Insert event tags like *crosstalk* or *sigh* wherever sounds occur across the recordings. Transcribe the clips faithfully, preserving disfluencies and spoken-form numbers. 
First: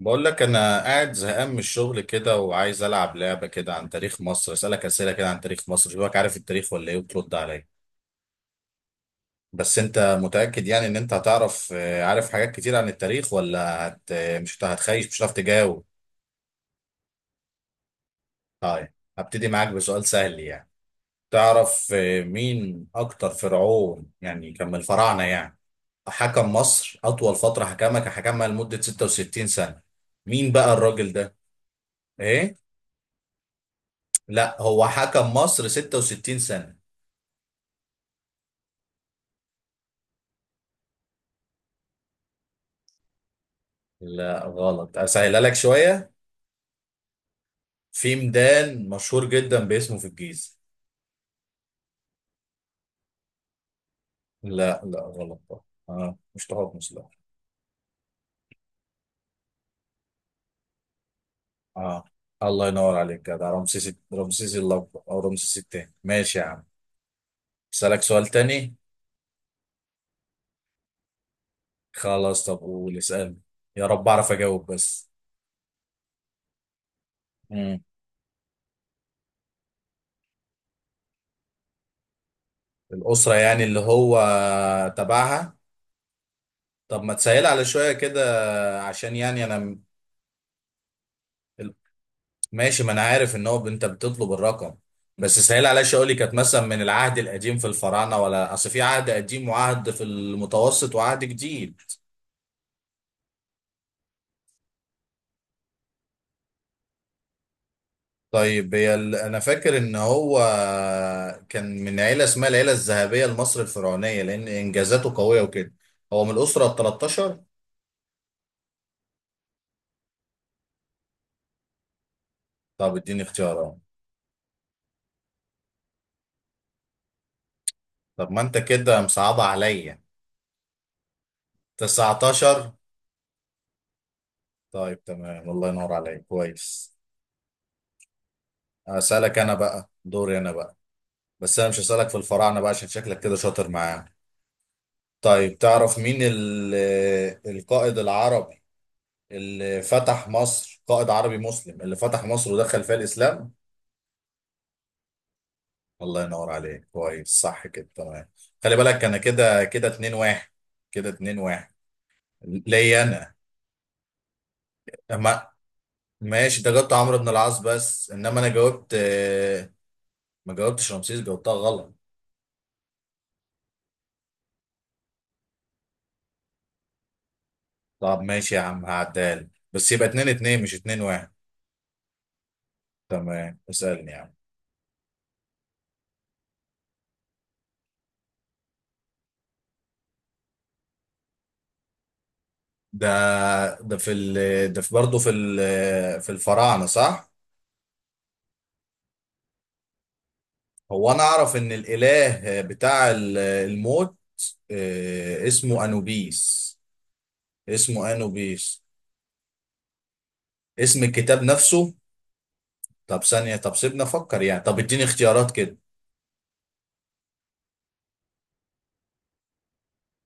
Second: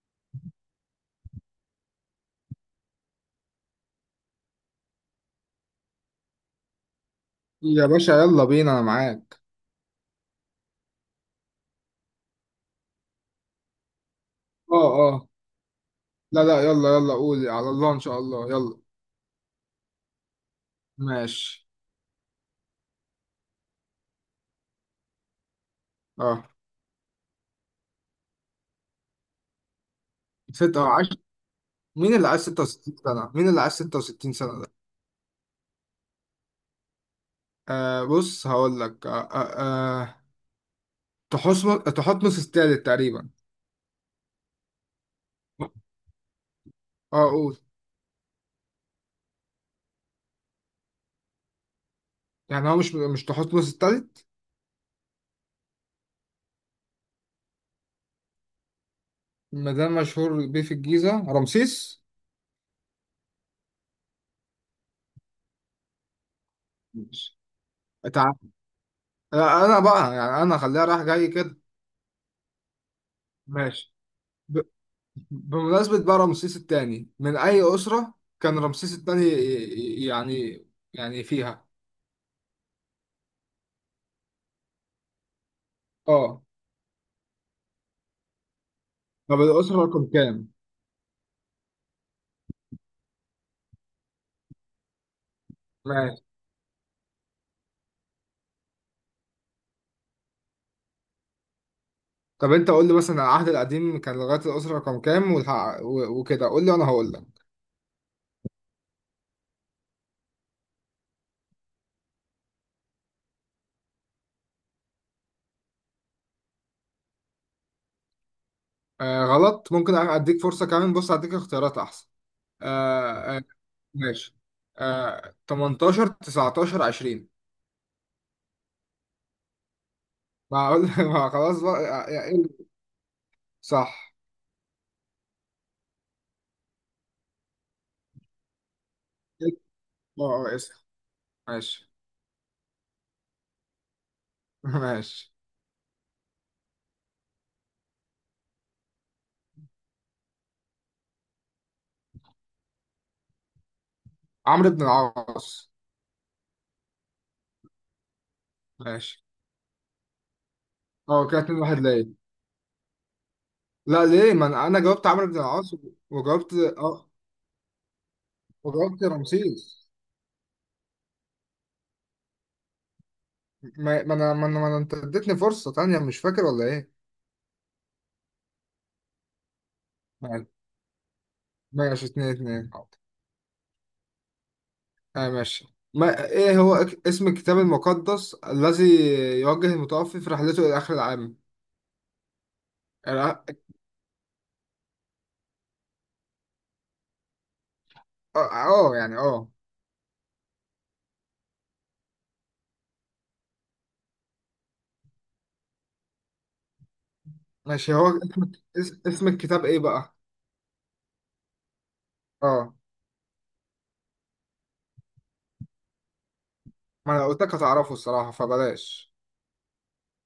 بقول لك انا قاعد زهقان من الشغل كده، وعايز العب لعبه كده عن تاريخ مصر، اسالك اسئله كده عن تاريخ مصر، شوفك عارف التاريخ ولا ايه، وترد عليا. يا باشا، يلا بينا انا معاك. بس انت متاكد يعني ان انت هتعرف؟ آه، عارف حاجات كتير عن التاريخ، ولا هت آه، مش هت- اه، هتخيش، مش اه. هتعرف تجاوب؟ لا لا، يلا يلا، قول على الله. ان شاء الله، يلا. طيب هبتدي معاك بسؤال سهل يعني. ماشي. تعرف آه، مين اكتر فرعون يعني كان من الفراعنه يعني اه، حكم مصر اطول فتره، حكمها كان حكمها لمده ستة وستين سنه؟ مين بقى ستة الراجل وعشرة. ده؟ مين اللي عايز ايه؟ ستة وستين سنة؟ مين اللي عايز ستة وستين لا، سنة ده؟ هو حكم مصر ستة وستين سنة. آه، بص هقول لك. آه آه آه، تحتمس تحتمس التالت تقريبا. لا، غلط. اسهلها لك شوية. اه، قول. في ميدان مشهور جدا باسمه في الجيزة. يعني هو مش مش تحتمس التالت. لا، لا، غلط بقى. اه، مش تحتمس، لا. مدام مشهور بيه في الجيزة، رمسيس. اه، الله ينور عليك كده. رمسيس، رمسيس الاكبر او رمسيس التاني. ماشي يا عم. ماشي. اسالك سؤال تعال. تاني. آه، انا بقى، يعني انا خليها رايح جاي كده. خلاص، طب قول، اسالني. يا ماشي. رب اعرف اجاوب بس. بمناسبة بقى رمسيس الثاني من أي مم. أسرة كان رمسيس الثاني يعني يعني فيها؟ الاسرة يعني اللي هو تبعها. اه. طب ما تسهل على شوية كده، عشان طب يعني الأسرة انا. رقم كام؟ ماشي، ما انا عارف ان هو انت بتطلب الرقم. بس سهل عليا. شغلي ماشي. كانت مثلا من العهد القديم في الفراعنه، ولا اصل في عهد قديم وعهد في المتوسط وعهد جديد. طب أنت قول لي مثلا، العهد القديم كان لغاية الأسرة رقم كام والح- و- وكده، قول لي وأنا هقول لك. طيب هي ال- انا فاكر ان هو كان من عيله اسمها العيله الذهبيه لمصر الفرعونيه، لان انجازاته قويه وكده. هو من الاسره ال تلتاشر. آه، غلط. ممكن أديك فرصة كمان. بص أديك اختيارات أحسن. طب اديني آه آه اختيارات. ماشي. آه، تمنتاشر، تسعتاشر، عشرين. طب ما انت كده مصعبه عليا. ما أقول *laughs* ما خلاص بقى يا- يا- تسعة عشر. صح. طيب تمام، الله ينور عليك كويس. اسالك إيه؟ انا بقى، دوري اه. انا آه، بقى. اسف. بس انا مش ماشي هسألك في الفراعنة بقى، عشان شكلك كده شاطر معاه. *laughs* ماشي. طيب تعرف مين ال- القائد العربي اللي فتح مصر، قائد عربي مسلم اللي فتح مصر ودخل فيها الاسلام؟ عمرو بن العاص. الله ينور عليك، كويس، صح كده، تمام. خلي بالك، انا ماشي. كده كده اتنين واحد، كده اه 2 كده 2 1 1 ليه؟ ليا انا. لا ليه؟ ما انا أنا جاوبت عمرو بن ما، العاص، وجاوبت. ماشي، ده جبت اه، عمرو بن العاص، بس انما انا جاوبت. وجاوبت آه، رمسيس. ما جاوبتش رمسيس، جاوبتها غلط. ما ما انا ما انا ما أنا- انت اديتني فرصة تانية، مش فاكر ولا ايه؟ طب ماشي يا عم، هعدال بس يبقى 2 يعني 2 مش اتنين واحد. ماشي، اتنين اتنين، حاضر. تمام، اسألني يا عم. اه ماشي. ما ايه هو اك- اسم الكتاب المقدس الذي يوجه المتوفي في رحلته الى اخر العالم؟ ده الع- ده في ال ده في برضه في ال في الفراعنة، صح؟ اه. آه، يعني اه. هو أنا أعرف إن الإله بتاع ال- الموت، آه، اسمه أنوبيس. ماشي، هو اسمه اسم أنوبيس. اس- اسم الكتاب ايه بقى؟ اسم الكتاب نفسه. اه. طب ثانية، طب سيبنا أفكر يعني، طب إديني اختيارات كده. ما انا قلت لك هتعرفه الصراحة، فبلاش.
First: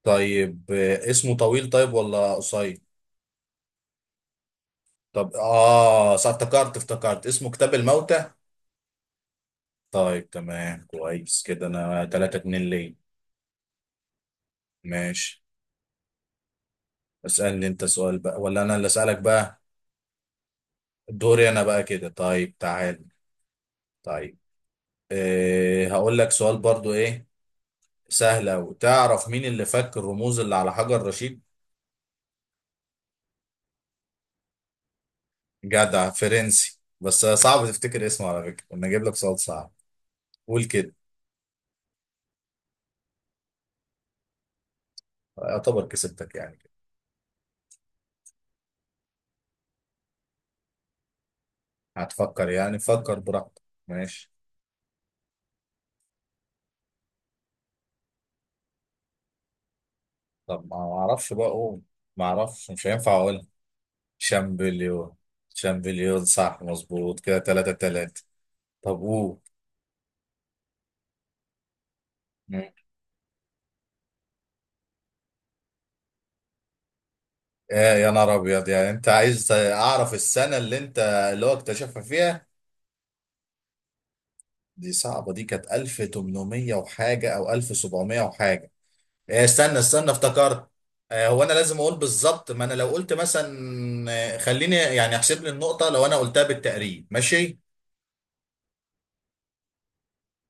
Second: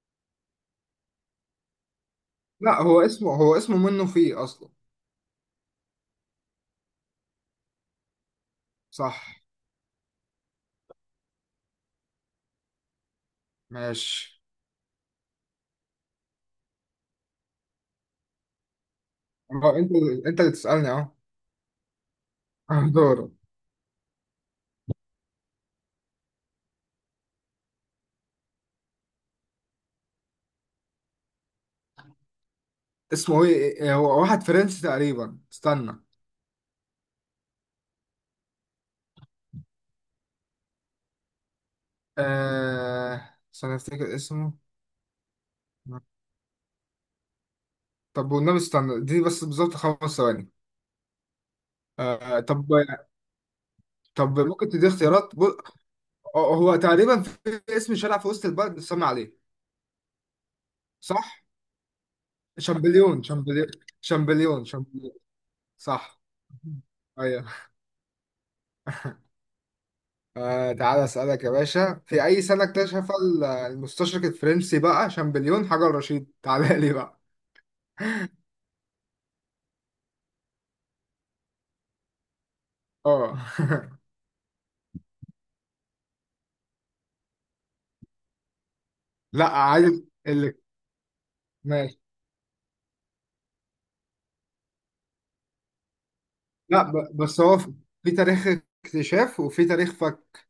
طيب، آه، اسمه طويل طيب ولا قصير؟ لا، هو اسمه هو اسمه منه فيه اصلا. طب، آه، صح، افتكرت افتكرت اسمه كتاب الموتى. صح. طيب تمام، كويس كده، أنا تلاتة اتنين ليه، ماشي. ماشي. اسألني أنت سؤال بقى، ولا أنا اللي أسألك بقى؟ اه. انت انت اللي تسألني اهو *laughs* دوري انا بقى كده. طيب، اه، تعال. دور. طيب، إيه، هقول لك سؤال برضو ايه. سهل اوي. تعرف مين اللي فك الرموز اللي على حجر رشيد؟ اسمه ايه؟ إيه هو، واحد فرنسي تقريبا، استنى. جدع فرنسي بس صعب تفتكر اسمه. على فكرة انا اجيب لك سؤال صعب. قول كده. آه، استنى افتكر اسمه. يعتبر كسبتك يعني كده. طب والنبي استنى دي بس بالظبط خمس ثواني. آه هتفكر طب. يعني، فكر براحتك. ماشي. طب ممكن تدي اختيارات بو- هو هو تقريبا في اسم شارع في وسط البلد بتسمى عليه. طب ما اعرفش صح. بقى اقول. ما اعرفش، مش هينفع شامبليون، اقول. شامبليون، شامبليون، شامبليون. شامبليون، صح، شامبليون، صح مظبوط كده، ايوه. تلاتة تلاتة. طب قول. آه، تعالى اسالك يا باشا، في اي سنه اكتشف ال- المستشرق الفرنسي بقى شامبليون حجر رشيد؟ تعالى لي بقى. يا يا نهار ابيض، يعني انت عايز اعرف السنه اللي انت اللي هو اكتشفها فيها. اه *laughs* دي صعبه، دي كانت ألف وتمنمية وحاجه او ألف وسبعمية وحاجه. لا إيه، استنى عادي، استنى، اللي. افتكرت. آه، هو انا لازم اقول ماشي. بالظبط، ما انا لو قلت مثلا. آه، خليني يعني احسب لي النقطه لو انا قلتها لا، بالتقريب، ب... بس هو ماشي؟ في في تاريخ اكتشاف وفي تاريخ فك.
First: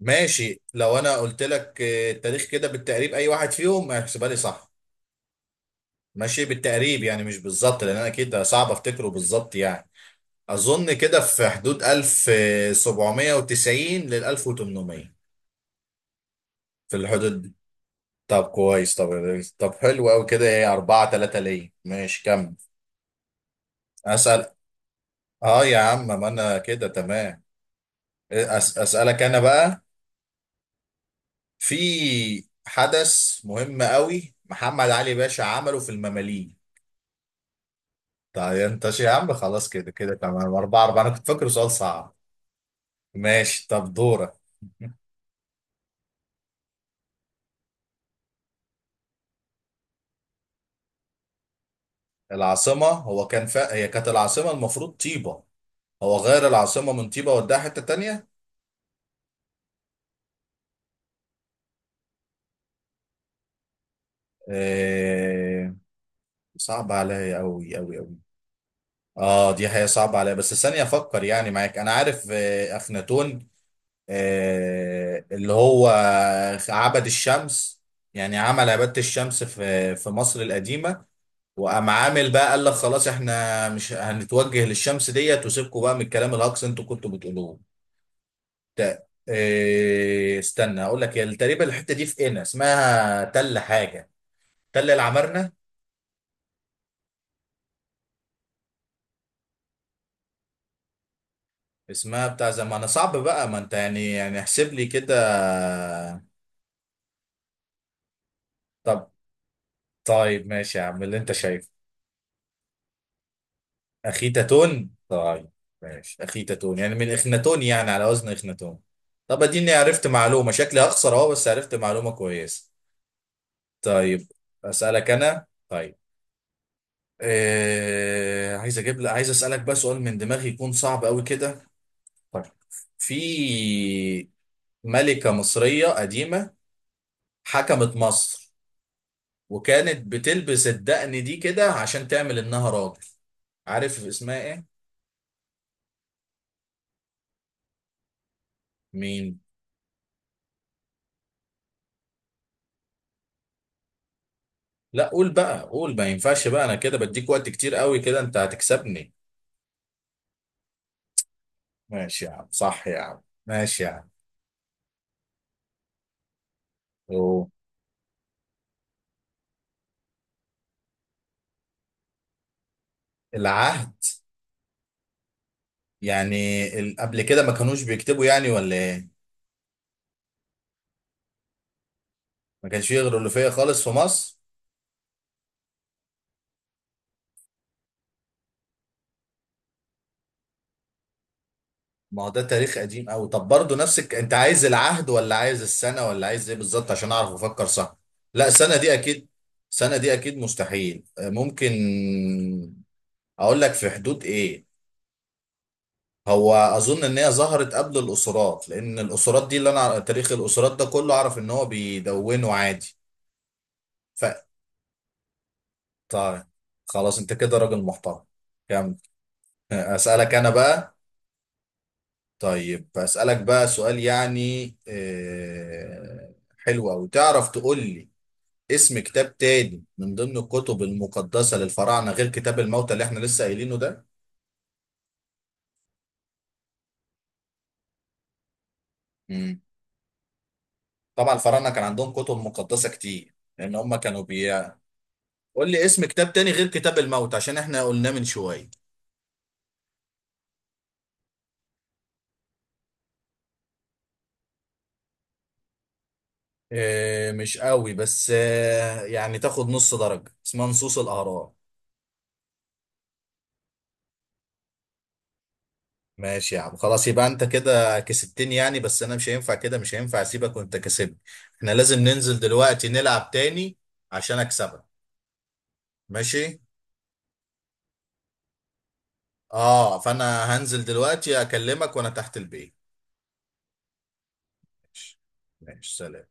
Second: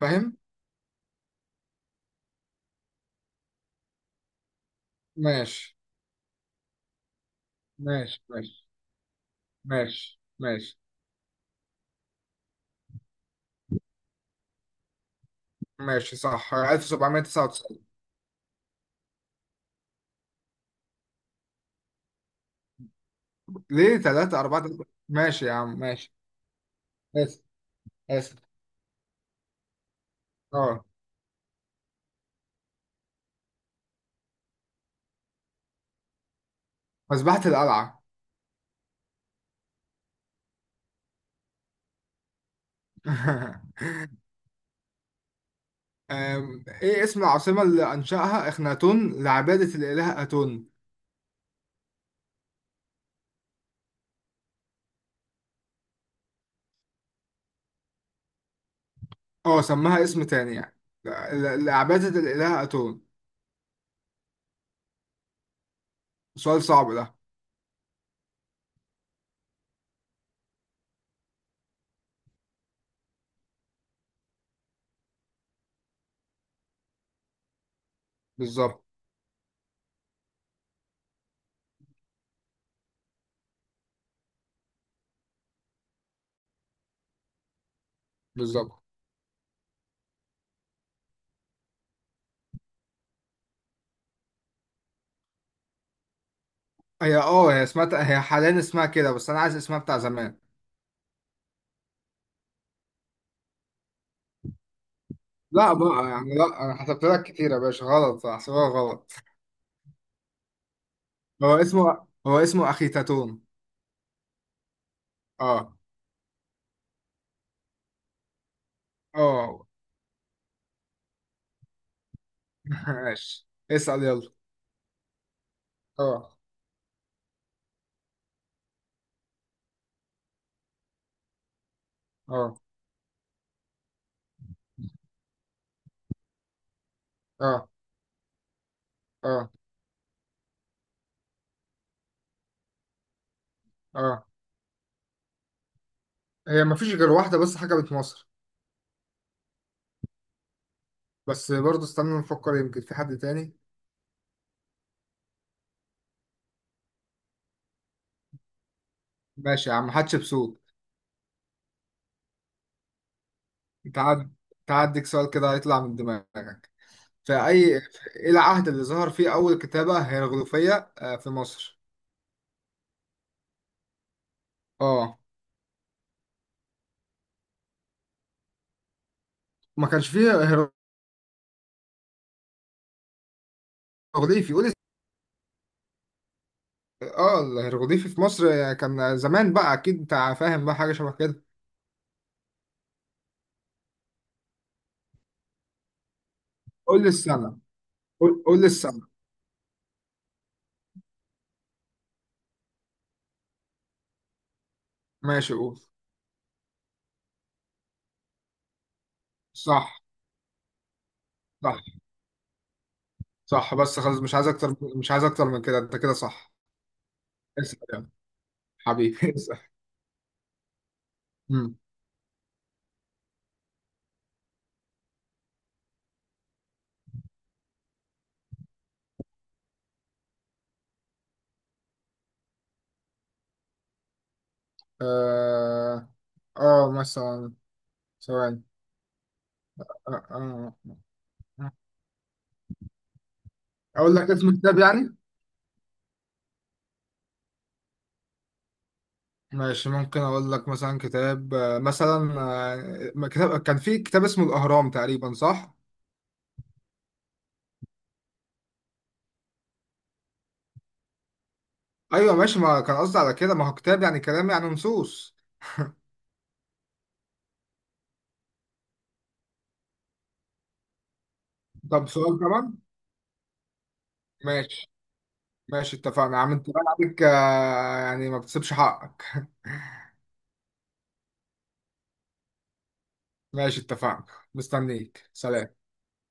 فاهم. ماشي، لو انا قلت لك آه، التاريخ كده بالتقريب، اي واحد فيهم هيحسبها لي، صح؟ ماشي ماشي، بالتقريب يعني مش بالظبط، لان انا ماشي اكيد ماشي، صعب افتكره بالظبط يعني. ماشي ماشي اظن كده في حدود ألف وسبعمائة وتسعين لل ألف وتمنمية، ماشي. صح، في الحدود دي. ألف سبعمية تسعة وتسعين. طب كويس، طب طب حلو قوي كده، ايه اربعة تلاتة ليه، ماشي كمل. ليه 3 اسال. 4 ماشي يا اه يا عم عم، ماشي. ما انا كده تمام. اسف، اسف. أس... اسالك انا بقى. اه، في حدث مهم قوي محمد علي باشا عمله في المماليك. مذبحة القلعة. طيب انت شي يا عم، خلاص كده كده تمام، اربعة اربعة، انا كنت فاكره سؤال صعب. ماشي، *laughs* طب دورك. *laughs* أم، ايه اسم العاصمة اللي أنشأها إخناتون لعبادة الإله أتون؟ العاصمة، هو كان فا... هي كانت العاصمة المفروض طيبة. هو غير العاصمة من طيبة وداها حتة تانية. اه، سماها اسم تاني يعني، ل- ل- لعبادة الإله أتون. آه، سؤال صعب صعب ده. عليا أوي أوي أوي. اه، دي حقيقة صعبة عليا، بس ثانية أفكر يعني معاك. أنا عارف، آه أخناتون. آه، اللي هو عبد الشمس، يعني عمل بالظبط، عبادة الشمس في في مصر القديمة. وقام عامل بقى، قال لك خلاص احنا مش هنتوجه للشمس ديت، وسيبكم بقى من الكلام الهجص انتوا كنتوا بتقولوه. بالظبط. ده، آه استنى اقول لك. تقريبا الحته دي في قنا اسمها تل حاجه. ده اللي عمرنا. هي اه هي اسمها، هي حاليا اسمها كده، بس انا عايز اسمها بتاع زمان. اسمها بتاع زمان صعب بقى، ما انت يعني يعني احسب لي كده. لا بقى، يعني لا، انا حسبت لك كتير يا باشا غلط، احسبها طب، غلط. طيب ماشي يا عم اللي انت هو شايفه. اسمه هو اسمه اخي تاتون. اخيتاتون، طيب. اه. ماشي، اخيتاتون يعني من اخناتون، يعني على وزن اخناتون. طب اه اديني، عرفت معلومة. شكلي هخسر اهو، بس عرفت معلومة كويسة. *laughs* ماشي، اسأل يلا. طيب، اسألك انا طيب. اه، إيه... عايز اجيب لك عايز اسألك بقى سؤال من دماغي يكون صعب قوي كده. طيب، اه، في ملكة مصرية قديمة اه، حكمت مصر، اه، وكانت بتلبس الدقن دي كده عشان تعمل انها راجل. عارف اه. اسمها ايه؟ هي مفيش غير واحدة بس حكمت مصر، مين؟ بس برضه استنى نفكر يمكن في حد تاني. لا قول بقى قول، ما ينفعش بقى، انا كده بديك وقت كتير قوي كده، انت هتكسبني. ماشي يا عم، حتشبسوت. ماشي يا عم، صح يا عم، ماشي يا عم. تعد تعديك سؤال كده هيطلع من دماغك. في أوه. أي في إيه العهد اللي ظهر فيه أول كتابة هيروغليفية آه، في مصر؟ العهد؟ اه، يعني ال- قبل كده ما كانوش بيكتبوا يعني، ولا ايه؟ ما كانش فيه ما كانش فيه غيرولوفية خالص في مصر. هيروغليفي. قول لي- اه، الهيروغليفي في مصر كان زمان بقى اكيد، انت فاهم بقى حاجه شبه كده. ما هو ده تاريخ قديم قوي، طب برضه نفسك انت عايز العهد ولا عايز السنه ولا عايز ايه بالظبط، قول لي عشان اعرف السنه. افكر صح؟ قول لا، قول لي السنه دي السنه. اكيد. السنه دي اكيد مستحيل. آه، ممكن اقول لك في حدود ايه؟ ماشي، قول. هو اظن ان هي ظهرت قبل الاسرات، لان الاسرات دي اللي صح، انا أعرف- تاريخ الاسرات ده كله اعرف ان هو صح، بيدونه عادي. صح. بس خلاص، مش عايز ف اكتر، مش عايز اكتر من كده، انت كده طيب، صح. خلاص انت كده اسال راجل يلا. محترم. كمل. حبيبي *laughs* اسال. *laughs* اسالك انا بقى. امم طيب أسألك بقى سؤال يعني آه، حلو أوي. تعرف تقول لي اسم كتاب تاني من ضمن الكتب المقدسة للفراعنة، غير كتاب الموتى اللي احنا لسه قايلينه ده؟ اه. آه، مثلا، ثواني. مم. آه. طبعا الفراعنة آه. كان عندهم كتب مقدسة كتير، لأن هم اقول كانوا لك اسم بي كتاب يعني. قول لي اسم كتاب تاني غير كتاب الموتى عشان احنا قلناه من شوية. ماشي، ممكن اقول لك مثلا كتاب. آه، مثلا. آه، كتاب كان في كتاب اسمه الاهرام تقريبا، صح؟ آه، مش قوي بس آه، يعني تاخد نص درجة، اسمها نصوص الأهرام. ايوه ماشي، ما كان قصدي على كده. ما هو كتاب يعني كلام، يعني نصوص. ماشي يا عم، خلاص يبقى انت كده كسبتني يعني، بس انا مش هينفع كده مش هينفع اسيبك وانت كسبني. احنا لازم طب سؤال ننزل كمان. دلوقتي نلعب تاني. عشان اكسبك. ماشي ماشي. اتفقنا يا عم، ماشي. انت بقى عليك، آه، يعني ما بتسيبش حقك *laughs* اه، فانا هنزل دلوقتي اكلمك وانا تحت البيت. ماشي، اتفقنا. ماشي، مستنيك، سلام. ماشي، سلام.